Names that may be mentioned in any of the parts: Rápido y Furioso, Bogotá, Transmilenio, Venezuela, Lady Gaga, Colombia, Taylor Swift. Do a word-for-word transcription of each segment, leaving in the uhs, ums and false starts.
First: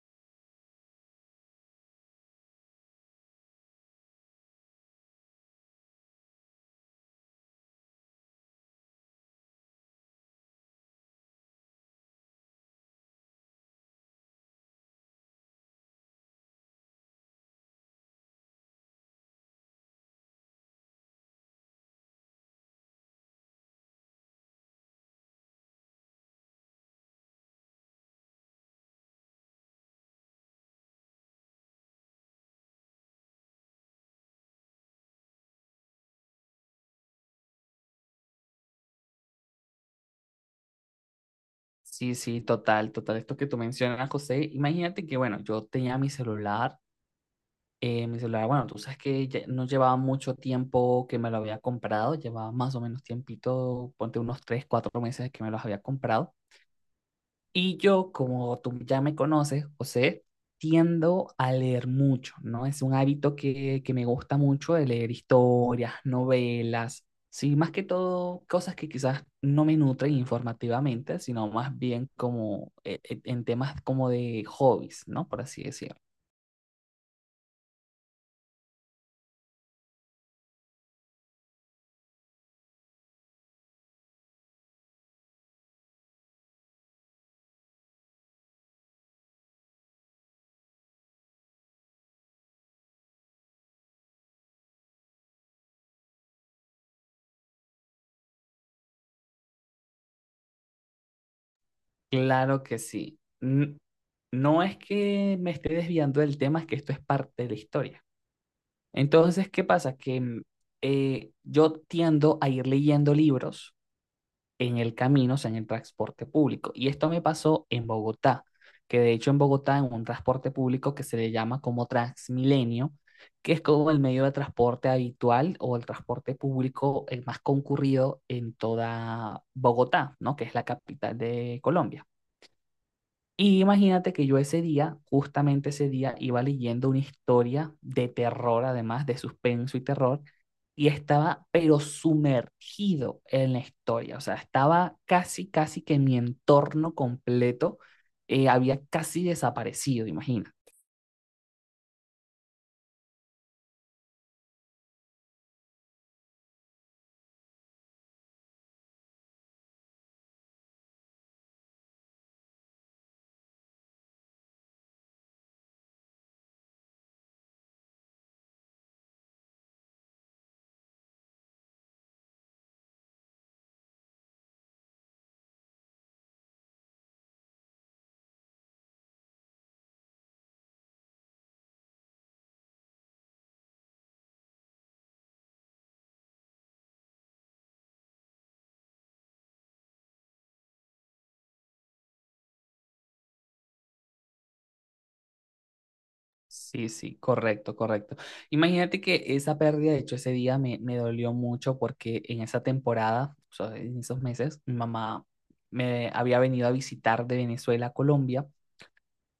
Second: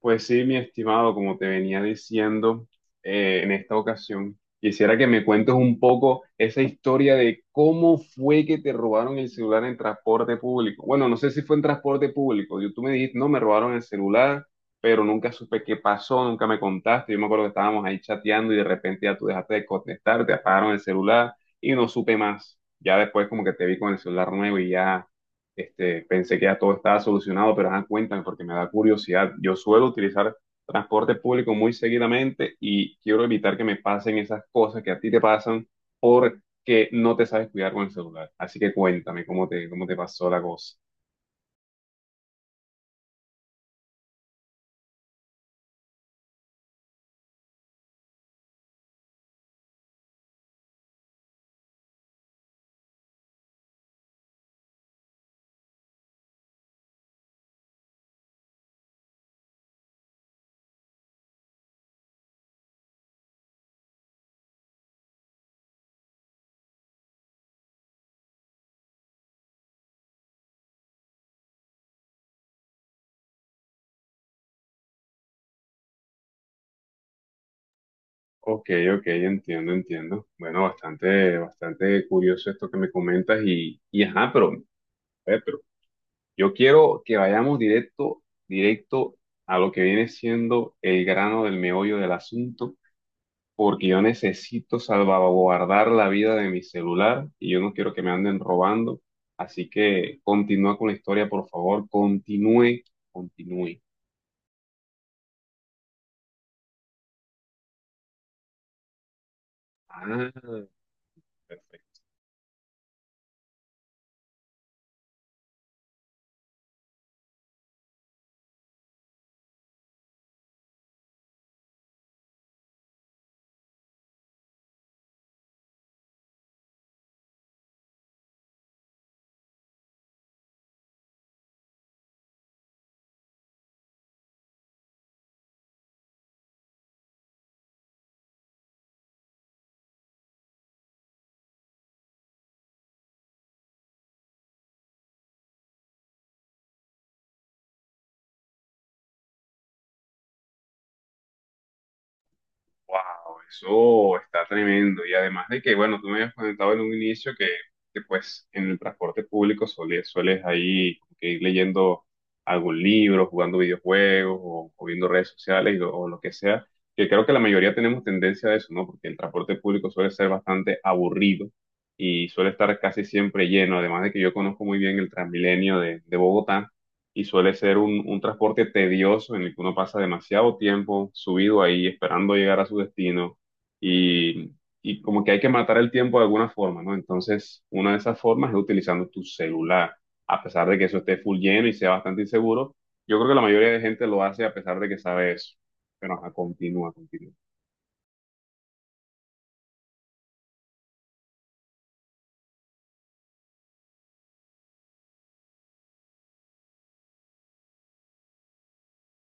Pues sí, mi estimado, como te venía diciendo eh, en esta ocasión, quisiera que me cuentes un poco esa historia de cómo fue que te robaron el celular en transporte público. Bueno, no sé si fue en transporte público. Yo, tú me dijiste, no, me robaron el celular, pero nunca supe qué pasó, nunca me contaste. Yo me acuerdo que estábamos ahí chateando y de repente ya tú dejaste de contestar, te apagaron el celular y no supe más. Ya después como que te vi con el celular nuevo y ya. Este, pensé que ya todo estaba solucionado, pero ajá, cuéntame porque me da curiosidad. Yo suelo utilizar transporte público muy seguidamente y quiero evitar que me pasen esas cosas que a ti te pasan porque no te sabes cuidar con el celular. Así que cuéntame cómo te, cómo te pasó la cosa. Sí, sí, total, total. Esto que tú mencionas, José, imagínate que, bueno, yo tenía mi celular, eh, mi celular, bueno, tú sabes que ya no llevaba mucho tiempo que me lo había comprado, llevaba más o menos tiempito, ponte unos tres, cuatro meses que me los había comprado. Y yo, como tú ya me conoces, José, tiendo a leer mucho, ¿no? Es un hábito que, que me gusta mucho de leer historias, novelas, sí, más que todo cosas que quizás no me nutren informativamente, sino más bien como eh, eh, en temas como de hobbies, ¿no? Por así decirlo. Ok, ok, entiendo, entiendo. Bueno, bastante, bastante curioso esto que me comentas y, y ajá, pero, a ver, pero yo quiero que vayamos directo, directo a lo que viene siendo el grano del meollo del asunto porque yo necesito salvaguardar la vida de mi celular y yo no quiero que me anden robando. Así que continúa con la historia, por favor, Claro que continúe, sí. N- continúe. No es que me esté desviando del tema, es que esto es parte de la historia. Entonces, ¿qué pasa? Ah, Que mm, perfecto. eh, yo tiendo a ir leyendo libros en el camino, o sea, en el transporte público. Y esto me pasó en Bogotá, que de hecho en Bogotá en un transporte público que se le llama como Transmilenio, que es como el medio de transporte habitual o el transporte público el más concurrido en toda Bogotá, ¿no? Que es la capital de Colombia. Y imagínate que yo ese día, justamente ese día, iba leyendo una historia de terror, además de suspenso y terror, y estaba pero sumergido en la historia, o sea, estaba casi, casi que mi entorno completo eh, había casi desaparecido, imagina. Wow, eso está tremendo. Y además de que, bueno, tú me habías comentado en un inicio que, que, pues en el transporte público suele- sueles ahí como que ir leyendo algún libro, jugando videojuegos o, o viendo redes sociales o, o lo que sea, que creo que la mayoría tenemos tendencia a eso, ¿no? Porque el transporte público suele ser bastante aburrido y suele estar casi siempre lleno. Además de que yo conozco muy bien el Transmilenio de, de Bogotá y suele ser un, un transporte tedioso en el que uno pasa demasiado tiempo subido ahí esperando llegar a su destino y, y como que hay que matar el tiempo de alguna forma, ¿no? Entonces, una de esas formas es utilizando tu celular, a pesar de que eso esté full lleno y sea bastante inseguro. Yo creo que la mayoría de gente lo hace a pesar de que sabe eso. Pero ajá, Sí, continúa, sí, continúa. correcto, correcto. Imagínate que esa pérdida, de hecho, ese día me, me dolió mucho porque en esa temporada, o sea, en esos meses, mi mamá me había venido a visitar de Venezuela a Colombia.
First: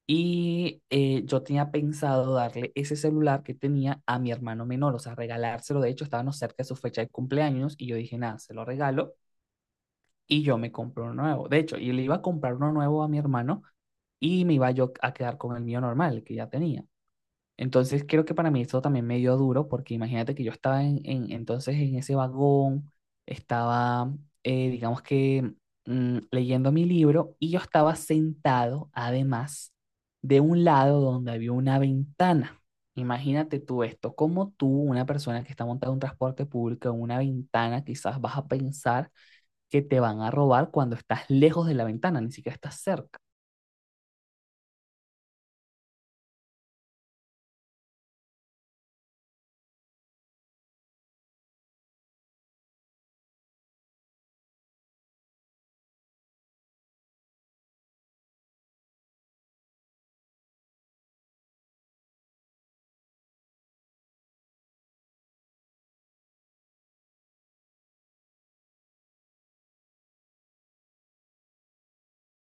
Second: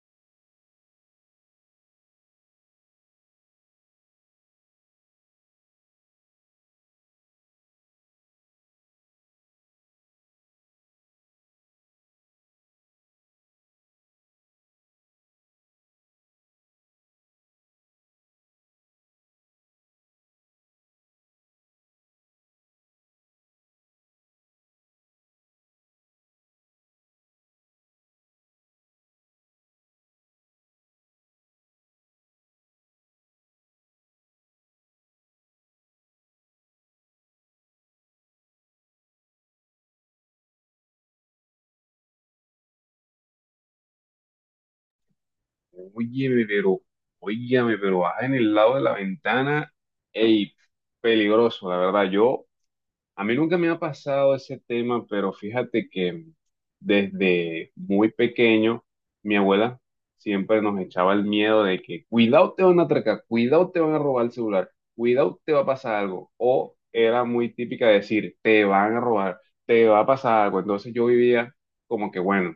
Y eh, yo tenía pensado darle ese celular que tenía a mi hermano menor, o sea, regalárselo. De hecho, estábamos cerca de su fecha de cumpleaños y yo dije, nada, se lo regalo y yo me compro uno nuevo. De hecho, yo le iba a comprar uno nuevo a mi hermano y me iba yo a quedar con el mío normal, el que ya tenía. Entonces creo que para mí eso también me dio duro, porque imagínate que yo estaba en, en- entonces en ese vagón, estaba, eh, digamos que mm, leyendo mi libro y yo estaba sentado además de un lado donde había una ventana. Imagínate tú esto, como tú, una persona que está montada en un transporte público, en una ventana, quizás vas a pensar que te van a robar cuando estás lejos de la ventana, ni siquiera estás cerca. Óyeme, pero, óyeme, pero baja en el lado de la ventana. Ey, peligroso, la verdad. Yo, a mí nunca me ha pasado ese tema, pero fíjate que desde muy pequeño mi abuela siempre nos echaba el miedo de que cuidado te van a atracar, cuidado te van a robar el celular, cuidado te va a pasar algo. O era muy típica decir, te van a robar, te va a pasar algo. Entonces yo vivía como que, bueno,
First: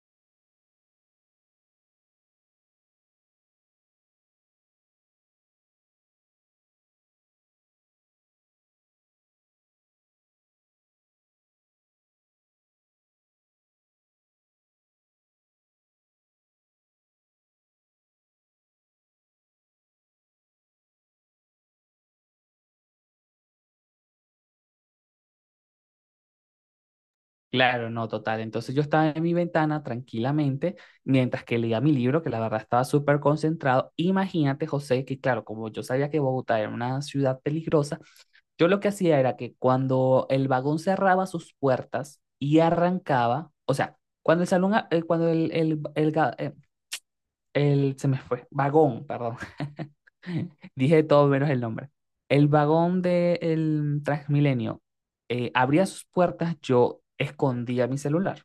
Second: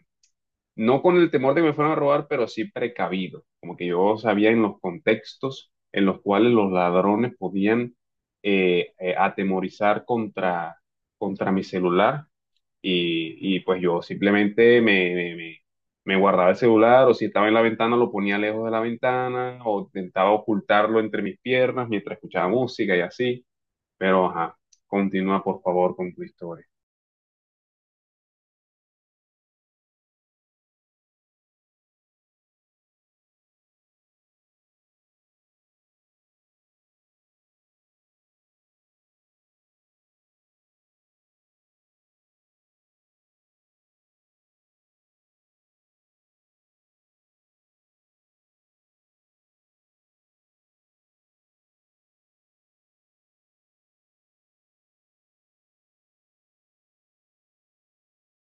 no con el temor de que me fueran a robar, pero sí precavido, como que yo sabía en los contextos en los cuales los ladrones podían eh, eh, atemorizar contra, contra mi celular y, y pues yo simplemente me, me- me- me guardaba el celular o si estaba en la ventana lo ponía lejos de la ventana o intentaba ocultarlo entre mis piernas mientras escuchaba música y así, pero ajá, continúa por favor con tu historia. Claro, no, total. Entonces yo estaba en mi ventana tranquilamente mientras que leía mi libro, que la verdad estaba súper concentrado. Imagínate, José, que claro, como yo sabía que Bogotá era una ciudad peligrosa, yo lo que hacía era que cuando el vagón cerraba sus puertas y arrancaba, o sea, cuando el salón, a- eh, cuando el, el, el, ga- eh, el- se me fue, vagón, perdón, dije todo menos el nombre. El vagón del Transmilenio eh, abría sus puertas, yo escondía mi celular,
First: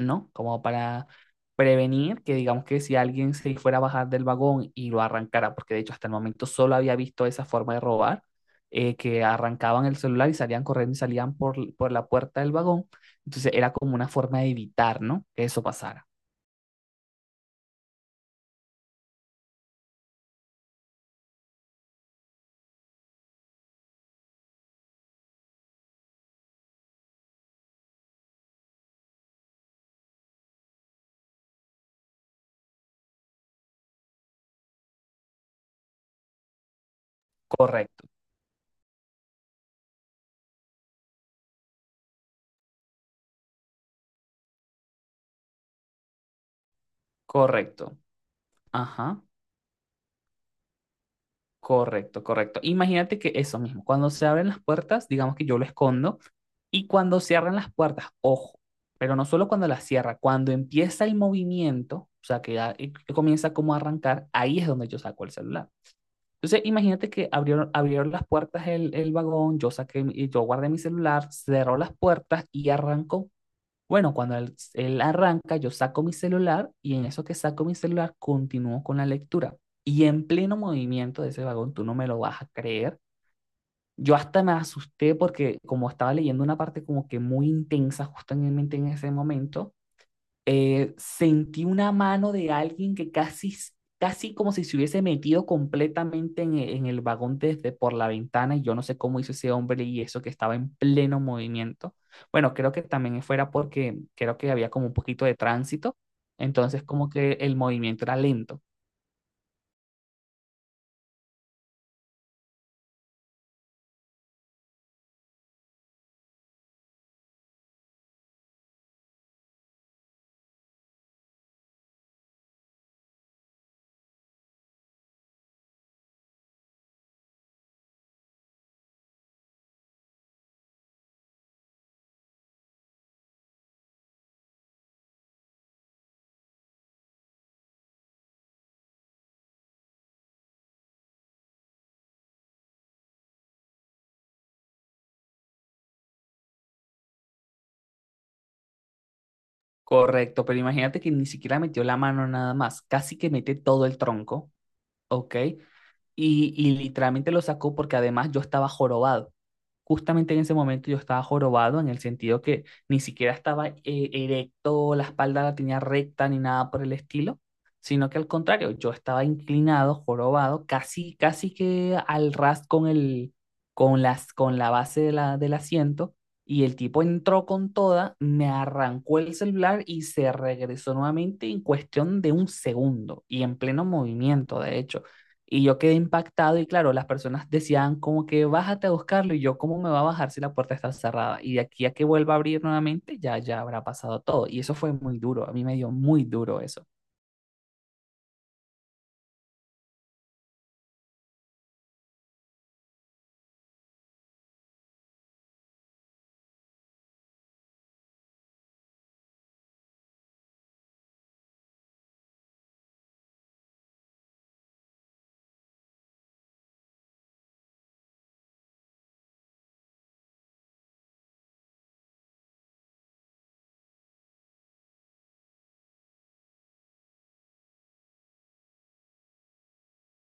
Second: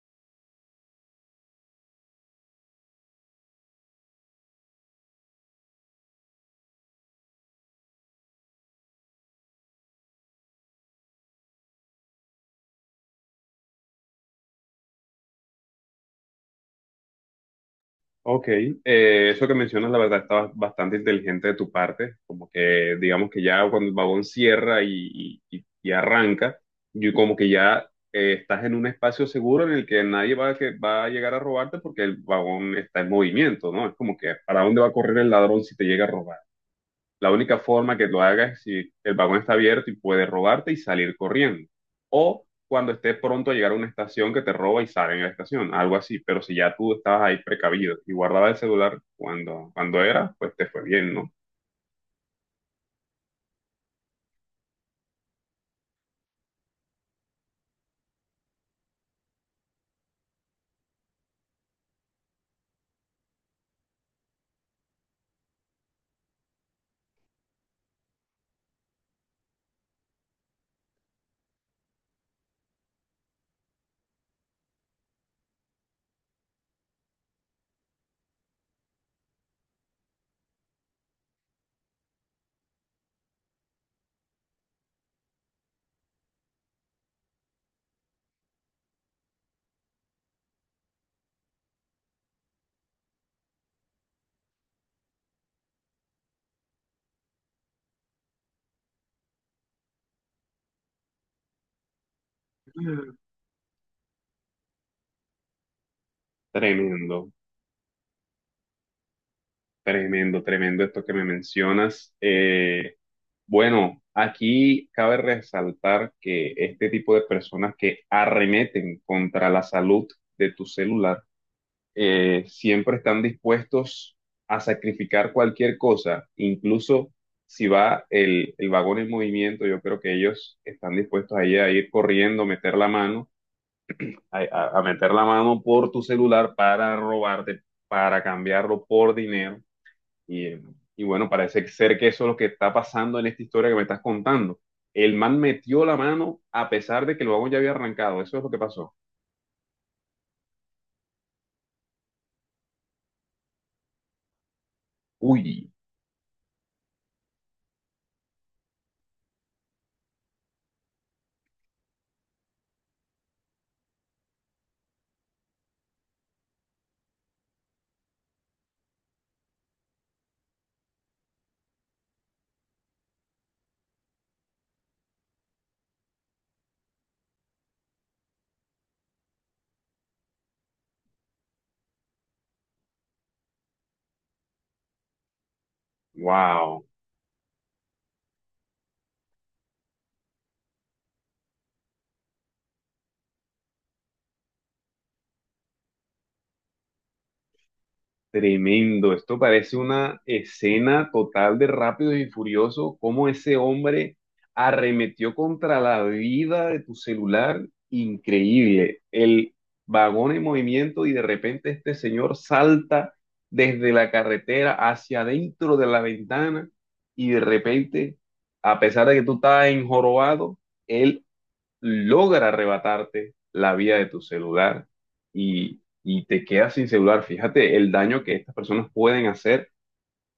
¿no? Como para prevenir que digamos que si alguien se fuera a bajar del vagón y lo arrancara, porque de hecho hasta el momento solo había visto esa forma de robar, eh, que arrancaban el celular y salían corriendo y salían por, l- por la puerta del vagón, entonces era como una forma de evitar, ¿no? Que eso pasara. Ok, eh, eso que mencionas, la verdad, está ba- bastante inteligente de tu parte, como que digamos que ya cuando el vagón cierra y, y- y- y arranca, y como que ya eh, estás en un espacio seguro en el que nadie va a, que, va a llegar a robarte porque el vagón está en movimiento, ¿no? Es como que, ¿para dónde va a correr el ladrón si te llega a robar? La única forma Correcto, que lo haga es si el vagón está abierto y puede robarte y salir corriendo. O cuando esté pronto a llegar a una estación que te roba y sale en la estación, algo así. Pero si ya tú estabas ahí precavido correcto. y guardabas el celular Ajá. cuando, cuando era, pues te fue bien, ¿no? Correcto, correcto. Imagínate que eso mismo, cuando se abren las puertas, digamos que yo lo escondo, y cuando cierran las puertas, ojo, pero no solo cuando las cierra, cuando empieza el movimiento, o sea, que, ya, eh, que comienza como a arrancar, ahí es donde yo saco el celular. Entonces, imagínate que abrieron, abrieron las puertas el, el vagón, yo saqué, mi- yo guardé mi celular, cerró las puertas y arrancó. Bueno, cuando él, él arranca, yo saco mi celular y en eso que saco mi celular continúo con la lectura. Y en pleno movimiento de ese vagón, tú no me lo vas a creer. Yo hasta me asusté porque como estaba leyendo una parte como que muy intensa justamente en ese momento, eh, sentí una mano de alguien que casi, casi como si se hubiese metido completamente en, e- en el vagón desde por la ventana y yo no sé cómo hizo ese hombre y eso que estaba en pleno movimiento. Bueno, creo que también fuera porque creo que había como un poquito de tránsito, entonces como Tremendo, que el movimiento era lento. tremendo, tremendo esto que me mencionas. Eh, bueno, aquí cabe resaltar que este tipo de personas que arremeten contra la salud de tu celular, eh, siempre están dispuestos a sacrificar cualquier cosa, incluso si va el, el vagón en movimiento, yo creo que ellos están dispuestos ahí a ir corriendo, meter la mano, a, a- a meter la mano por tu celular para robarte, para cambiarlo por dinero. Y, eh, y bueno, parece ser que eso es lo que está pasando en esta historia que me estás contando. El man metió la mano a pesar de que el vagón ya había arrancado. Eso es lo que pasó. Correcto, pero imagínate que ni siquiera metió la mano nada más, casi que mete todo el tronco, ¿ok? Uy, Y, y literalmente lo sacó porque además yo estaba jorobado. Justamente en ese momento yo estaba jorobado en el sentido que ni siquiera estaba eh, erecto, la espalda la tenía recta ni nada por el estilo, sino que al contrario, yo estaba inclinado, jorobado, casi, casi que al ras con el, con las, con la base de la, del asiento y el tipo entró con toda, me arrancó el celular y se regresó nuevamente en cuestión de un segundo y en pleno movimiento, de hecho. Y yo quedé impactado y wow. claro, las personas decían como que bájate a buscarlo y yo cómo me va a bajar si la puerta está cerrada. Y de aquí a que vuelva a abrir nuevamente, ya, ya habrá pasado todo. Y eso fue muy duro, a mí me dio muy duro eso. Tremendo, esto parece una escena total de Rápido y Furioso, cómo ese hombre arremetió contra la vida de tu celular, increíble, el vagón en movimiento y de repente este señor salta desde la carretera hacia adentro de la ventana y de repente, a pesar de que tú estabas enjorobado, él logra arrebatarte la vida de tu celular y, y te quedas sin celular. Fíjate el daño que estas personas pueden hacer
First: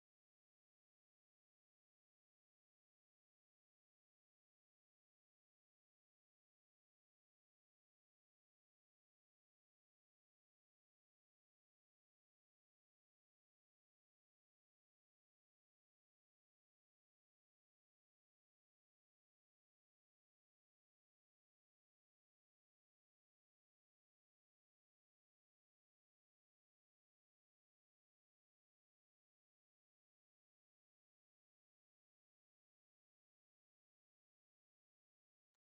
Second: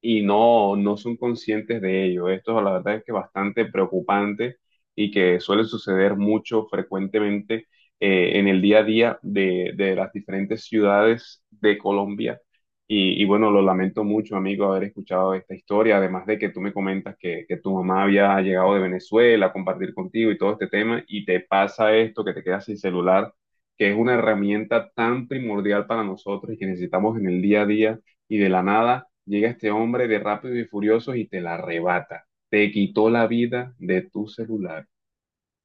y no, no son conscientes de ello. Esto la verdad es que es bastante preocupante y que suele suceder mucho frecuentemente eh, en el día a día de, de las diferentes ciudades de Colombia. Y, y bueno, lo lamento mucho, amigo, haber escuchado esta historia, además de que tú me comentas que, que tu mamá había llegado de Venezuela a compartir contigo y todo este tema, y te pasa esto, que te quedas sin celular, que es una herramienta tan primordial para nosotros y que necesitamos en el día a día y de la nada llega este hombre de Rápidos y Furiosos y te la arrebata. Te quitó la vida de tu celular.